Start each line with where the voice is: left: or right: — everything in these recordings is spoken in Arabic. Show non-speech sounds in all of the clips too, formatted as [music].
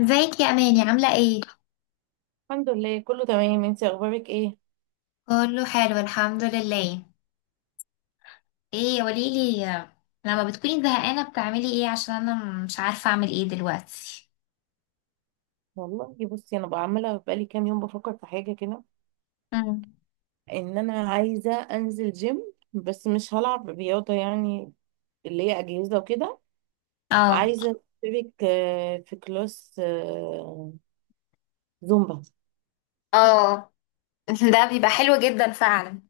left: ازيك يا اماني، عامله ايه؟
right: الحمد لله، كله تمام. انت اخبارك ايه؟
left: كله حلو، الحمد لله. ايه، قوليلي، لما بتكوني زهقانه بتعملي ايه؟ عشان انا مش عارفه اعمل ايه دلوقتي.
right: والله بصي، انا بقى عماله بقالي كام يوم بفكر في حاجه كده.
left: مم.
right: ان انا عايزه انزل جيم بس مش هلعب رياضه يعني اللي هي اجهزه وكده.
left: اه،
right: عايزه اشترك في كلاس زومبا.
left: اه. [laughs] ده بيبقى حلو جدا فعلا.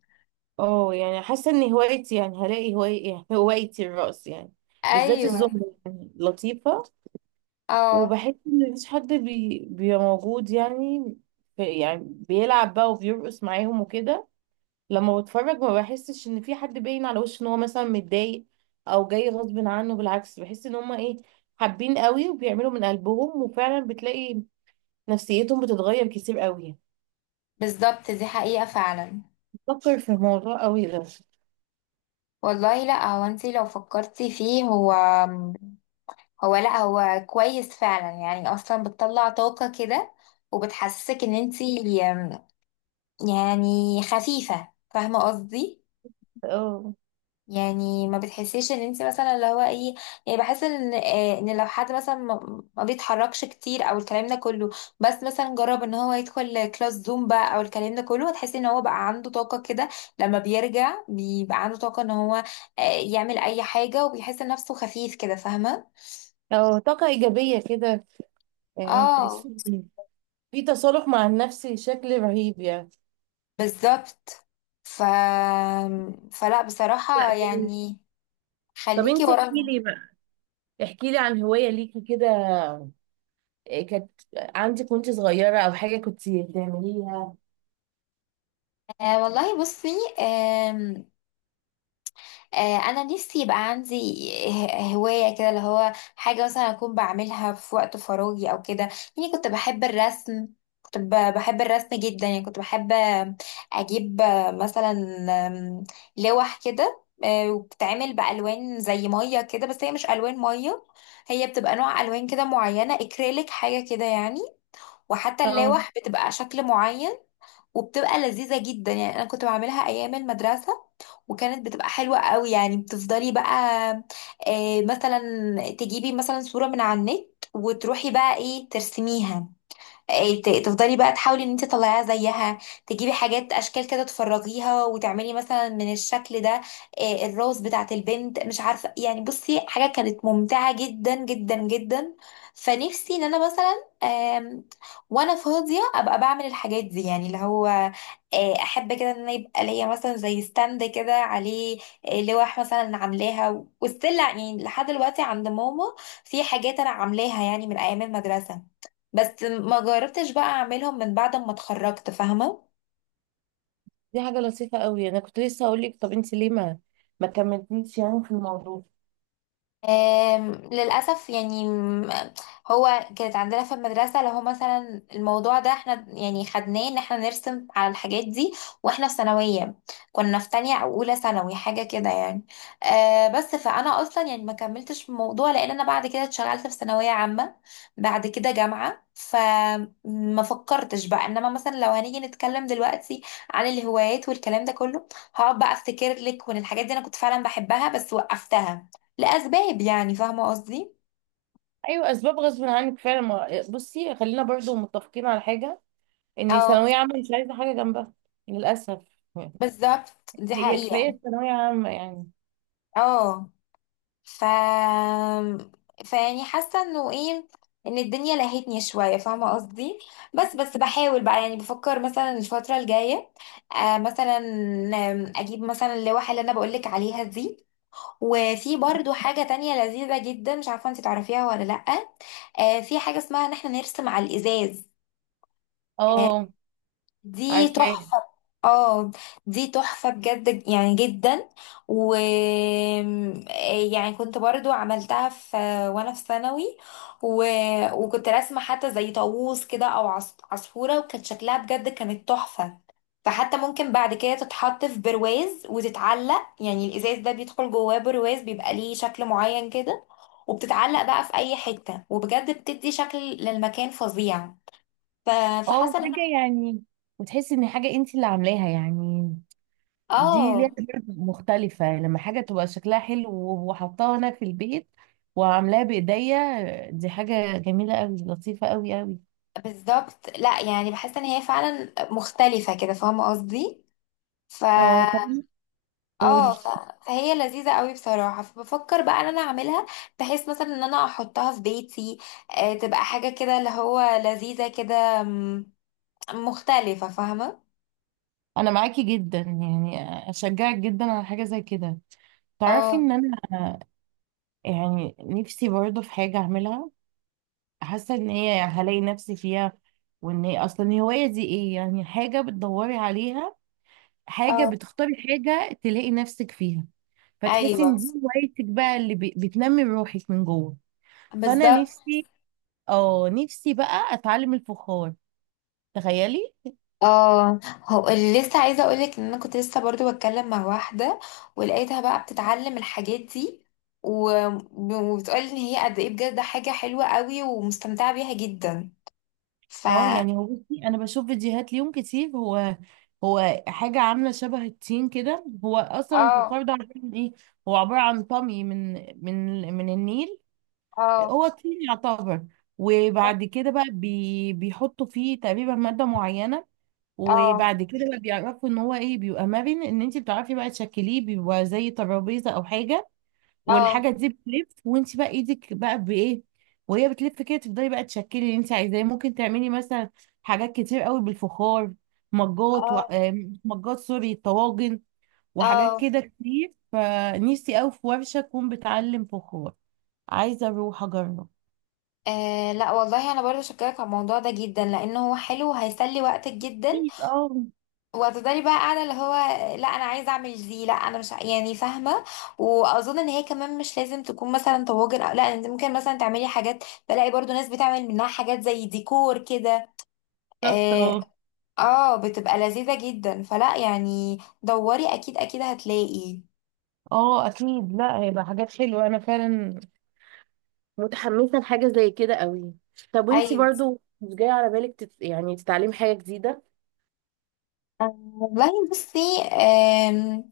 right: اه يعني حاسه ان هوايتي يعني هوايتي الرقص يعني. بالذات
left: ايوه.
right: الزومبا يعني لطيفه.
left: اه.
right: وبحس ان مفيش حد بيبقى موجود يعني. يعني بيلعب بقى وبيرقص معاهم وكده. لما بتفرج ما بحسش ان في حد باين على وشه ان هو مثلا متضايق او جاي غصب عنه. بالعكس، بحس ان هما ايه، حابين قوي وبيعملوا من قلبهم، وفعلا بتلاقي نفسيتهم بتتغير كتير قوي.
left: بالظبط، دي حقيقة فعلا.
right: بفكر في الموضوع قوي ده.
left: والله، لا هو انتي لو فكرتي فيه، هو لا هو كويس فعلا، يعني اصلا بتطلع طاقة كده، وبتحسسك ان انتي يعني خفيفة، فاهمة قصدي؟
right: اه.
left: يعني ما بتحسيش ان انت مثلا اللي هو ايه، يعني بحس ان ان لو حد مثلا ما بيتحركش كتير او الكلام ده كله، بس مثلا جرب ان هو يدخل كلاس زومبا او الكلام ده كله، هتحسي ان هو بقى عنده طاقة كده. لما بيرجع بيبقى عنده طاقة ان هو يعمل اي حاجة، وبيحس نفسه خفيف كده، فاهمة؟
right: اه، طاقة ايجابية كده. يعني تحس
left: اه.
right: إن في تصالح مع النفس بشكل رهيب يعني.
left: بالظبط. ف فلا،
right: لا
left: بصراحة،
right: جميل.
left: يعني،
right: طب
left: خليكي
right: انت احكي
left: ورا.
right: لي بقى، احكي لي عن هواية ليكي كده. إيه كانت عندك وانت صغيرة او حاجة كنت بتعمليها؟
left: آه والله بصي. آم، انا نفسي يبقى عندي هوايه كده، اللي هو حاجه مثلا اكون بعملها في وقت فراغي او كده. يعني كنت بحب الرسم، كنت بحب الرسم جدا، يعني كنت بحب اجيب مثلا، آم، لوح كده، وبتتعمل بالوان زي ميه كده، بس هي مش الوان ميه، هي بتبقى نوع الوان كده معينه، اكريليك حاجه كده يعني. وحتى اللوح بتبقى شكل معين، وبتبقى لذيذة جدا. يعني انا كنت بعملها ايام المدرسة، وكانت بتبقى حلوة قوي. يعني بتفضلي بقى، مثلا، تجيبي مثلا صورة من على النت، وتروحي بقى ايه ترسميها. إيه، تفضلي بقى تحاولي ان انت تطلعيها زيها، تجيبي حاجات اشكال كده تفرغيها، وتعملي مثلا من الشكل ده إيه، الروز بتاعت البنت، مش عارفه. يعني بصي، حاجه كانت ممتعه جدا جدا جدا. فنفسي ان انا مثلا، وانا فاضيه، ابقى بعمل الحاجات دي، يعني اللي هو احب كده ان انا يبقى ليا مثلا زي ستاند كده عليه لوح مثلا. عاملاها وستيل يعني لحد دلوقتي عند ماما. في حاجات انا عاملاها يعني من ايام المدرسه، بس ما جربتش بقى اعملهم من بعد ما اتخرجت، فاهمة؟
right: دي حاجة لطيفة قوي. انا كنت لسه هقول لك طب انت ليه ما كملتيش يعني في الموضوع؟
left: للأسف يعني، هو كانت عندنا في المدرسة، لو هو مثلا الموضوع ده احنا يعني خدناه ان احنا نرسم على الحاجات دي، واحنا في ثانوية، كنا في تانية او اولى ثانوي حاجة كده يعني. آه، بس فانا اصلا يعني ما كملتش في الموضوع، لان انا بعد كده اتشغلت في ثانوية عامة، بعد كده جامعة، فما فكرتش بقى. انما مثلا لو هنيجي نتكلم دلوقتي عن الهوايات والكلام ده كله، هقعد بقى افتكر لك، وان الحاجات دي انا كنت فعلا بحبها، بس وقفتها لأسباب، يعني، فاهمة قصدي؟
right: ايوه اسباب غصب عنك فعلا. بصي خلينا برضو متفقين على حاجة، ان
left: اه.
right: ثانوية عامة مش عايزة حاجة جنبها للأسف. [laughs]
left: بالظبط، دي
right: هي
left: حقيقة.
right: كفاية ثانوية عامة يعني.
left: اه. ف فيعني حاسة انه ايه، ان الدنيا لهتني شوية، فاهمة قصدي؟ بس بحاول بقى، يعني بفكر مثلا الفترة الجاية، آه مثلا، اجيب مثلا اللوحة اللي انا بقولك عليها دي. وفي برضو حاجة تانية لذيذة جدا، مش عارفة انت تعرفيها ولا لأ، آه، في حاجة اسمها ان احنا نرسم على الازاز.
right: اه
left: دي
right: عارفاها.
left: تحفة. اه. دي تحفة بجد، يعني جدا. و يعني كنت برضو عملتها في، وانا في ثانوي و... وكنت راسمة حتى زي طاووس كده، او عصفورة، وكانت شكلها بجد كانت تحفة. فحتى ممكن بعد كده تتحط في برواز وتتعلق، يعني الازاز ده بيدخل جواه برواز بيبقى ليه شكل معين كده، وبتتعلق بقى في اي حتة، وبجد بتدي شكل للمكان فظيع. ف...
right: اه
left: فحاسة ان
right: حاجة
left: أنا-
right: يعني، وتحسي ان حاجة انت اللي عاملاها يعني. دي ليها
left: اه.
right: طبع مختلفة لما حاجة تبقى شكلها حلو وحطاها انا في البيت وعاملاها بايديا. دي حاجة جميلة قوي، لطيفة قوي قوي.
left: بالظبط، لا يعني بحس ان هي فعلا مختلفة كده، فاهمة قصدي؟ ف
right: اه طب
left: اه.
right: قولي.
left: فهي لذيذة قوي بصراحة، فبفكر بقى ان انا اعملها، بحيث مثلا ان انا احطها في بيتي. آه، تبقى حاجة كده اللي هو لذيذة كده، مختلفة، فاهمة؟
right: انا معاكي جدا يعني، اشجعك جدا على حاجه زي كده. تعرفي
left: اه.
right: ان انا يعني نفسي برضه في حاجه اعملها، حاسه ان هي هلاقي نفسي فيها. وان هي اصلا الهوايه دي ايه يعني؟ حاجه بتدوري عليها، حاجه
left: اه.
right: بتختاري حاجه تلاقي نفسك فيها، فتحسي
left: ايوه.
right: ان دي هوايتك بقى اللي بتنمي روحك من جوه. فانا
left: بالظبط.
right: نفسي، اه نفسي بقى اتعلم الفخار. تخيلي.
left: اه. هو اللي لسه عايزه اقولك، ان انا كنت لسه برضو بتكلم مع واحده، ولقيتها بقى بتتعلم الحاجات دي، و- وبتقولي ان هي قد ايه بجد ده حاجه حلوه قوي، ومستمتعه بيها جدا. ف
right: اه يعني هو بصي انا بشوف فيديوهات ليهم كتير. هو هو حاجه عامله شبه التين كده. هو اصلا
left: اه.
right: الفخار ده عباره عن ايه؟ هو عباره عن طمي من من النيل.
left: اه.
right: هو طين يعتبر. وبعد كده بقى بيحطوا فيه تقريبا ماده معينه.
left: اه.
right: وبعد كده بقى بيعرفوا ان هو ايه، بيبقى مرن، ان انت بتعرفي بقى تشكليه. بيبقى زي ترابيزه او حاجه،
left: اه.
right: والحاجه دي بتلف وانت بقى ايدك بقى بايه، وهي بتلف كده. تفضلي بقى تشكلي اللي انت عايزاه. ممكن تعملي مثلا حاجات كتير قوي بالفخار: مجات و...
left: اه.
right: آم، مجات، سوري، طواجن، وحاجات
left: اه.
right: كده كتير. فنفسي قوي في ورشه تكون بتعلم فخار. عايزه اروح اجرب.
left: لا والله انا برضه شكرك على الموضوع ده جدا، لانه هو حلو، وهيسلي وقتك جدا.
right: اكيد اه.
left: وهتفضلي بقى قاعده، اللي هو لا انا عايزه اعمل دي، لا انا مش. يعني فاهمه. واظن ان هي كمان مش لازم تكون مثلا طواجن او، لا انت ممكن مثلا تعملي حاجات، بلاقي برضو ناس بتعمل منها حاجات زي ديكور كده.
right: بالظبط
left: اه.
right: اه.
left: آه، بتبقى لذيذه جدا، فلا يعني دوري، اكيد اكيد هتلاقي.
right: اه اكيد، لا هيبقى حاجات حلوه. انا فعلا متحمسه لحاجه زي كده قوي. طب وانتي
left: ايوه.
right: برضو مش جاي على بالك يعني تتعلمي حاجه جديده،
left: والله بصي، آم،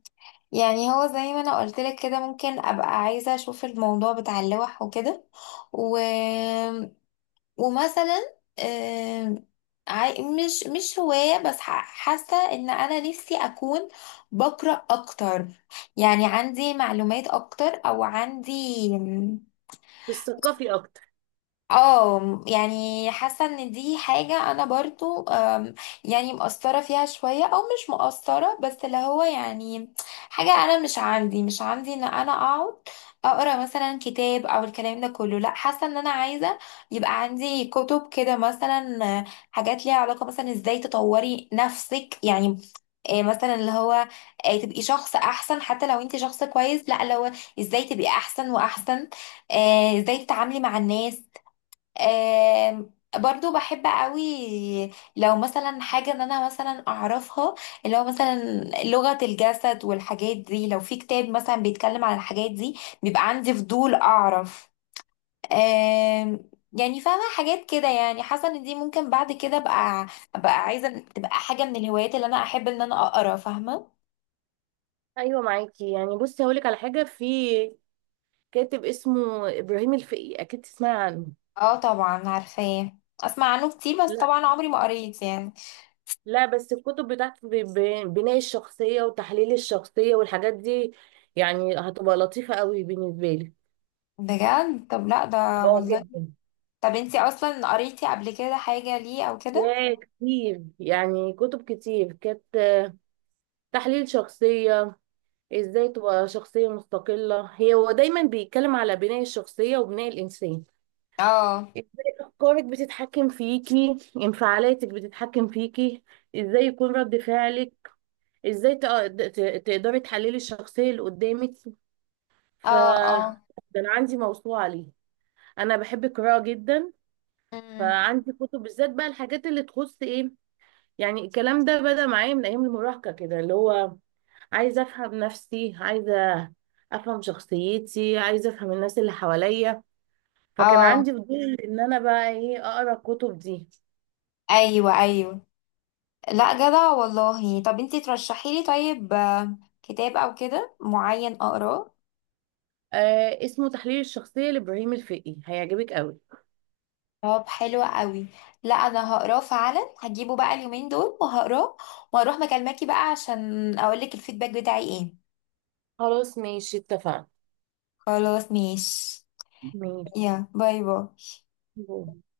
left: يعني هو زي ما انا قلت لك كده، ممكن ابقى عايزه اشوف الموضوع بتاع اللوح وكده و... ومثلا مش هواية، بس حاسة ان انا نفسي اكون بقرأ اكتر، يعني عندي معلومات اكتر، او عندي.
right: تثقفي اكتر؟
left: اه، يعني حاسه ان دي حاجه انا برضو، يعني مقصره فيها شويه، او مش مقصره، بس اللي هو يعني حاجه انا مش عندي ان انا اقعد اقرا مثلا كتاب او الكلام ده كله. لا حاسه ان انا عايزه يبقى عندي كتب كده مثلا، حاجات ليها علاقه مثلا ازاي تطوري نفسك يعني، مثلا اللي هو تبقي شخص احسن، حتى لو انت شخص كويس، لا اللي هو ازاي تبقي احسن واحسن. ازاي تتعاملي مع الناس. آم، برضو بحب قوي لو مثلا حاجة ان انا مثلا اعرفها، اللي هو مثلا لغة الجسد والحاجات دي. لو في كتاب مثلا بيتكلم عن الحاجات دي، بيبقى عندي فضول اعرف. يعني فاهمة، حاجات كده. يعني حاسة ان دي ممكن بعد كده ابقى عايزة تبقى حاجة من الهوايات اللي انا احب ان انا اقرا، فاهمة؟
right: ايوه معاكي يعني. بصي هقولك على حاجه، في كاتب اسمه ابراهيم الفقي، اكيد تسمعي عنه.
left: اه، طبعا عارفاه، اسمع عنه كتير، بس
right: لا
left: طبعا عمري ما قريت يعني.
right: لا بس الكتب بتاعته بناء الشخصيه وتحليل الشخصيه والحاجات دي، يعني هتبقى لطيفه قوي بالنسبه لي.
left: بجد؟ طب لا ده
right: اه
left: والله.
right: جدا.
left: طب انتي اصلا قريتي قبل كده حاجة ليه او كده؟
right: يا كتير يعني، كتب كتير كانت تحليل شخصيه، ازاي تبقى شخصيه مستقله. هي هو دايما بيتكلم على بناء الشخصيه وبناء الانسان.
left: اه.
right: ازاي افكارك بتتحكم فيكي، انفعالاتك بتتحكم فيكي، ازاي يكون رد فعلك، ازاي تقدري تحللي الشخصية اللي قدامك. ف
left: اه. اه.
right: ده انا عندي موسوعة ليه. انا بحب القراءة جدا.
left: امم.
right: فعندي كتب بالذات بقى الحاجات اللي تخص ايه، يعني الكلام ده بدأ معايا من ايام المراهقة كده اللي هو عايزة افهم نفسي، عايزة افهم شخصيتي، عايزة افهم الناس اللي حواليا. فكان
left: اه.
right: عندي فضول ان انا بقى ايه اقرا الكتب دي.
left: ايوه، ايوه. لا جدع والله. طب انتي ترشحي لي طيب كتاب او كده معين اقراه؟
right: آه اسمه تحليل الشخصية لإبراهيم الفقي، هيعجبك قوي.
left: طب حلو قوي. لا انا هقراه فعلا، هجيبه بقى اليومين دول وهقراه، واروح مكالماكي بقى عشان اقولك الفيدباك بتاعي ايه.
right: خلاص ماشي، اتفقنا.
left: خلاص ماشي. يا باي باي.
right: ماشي.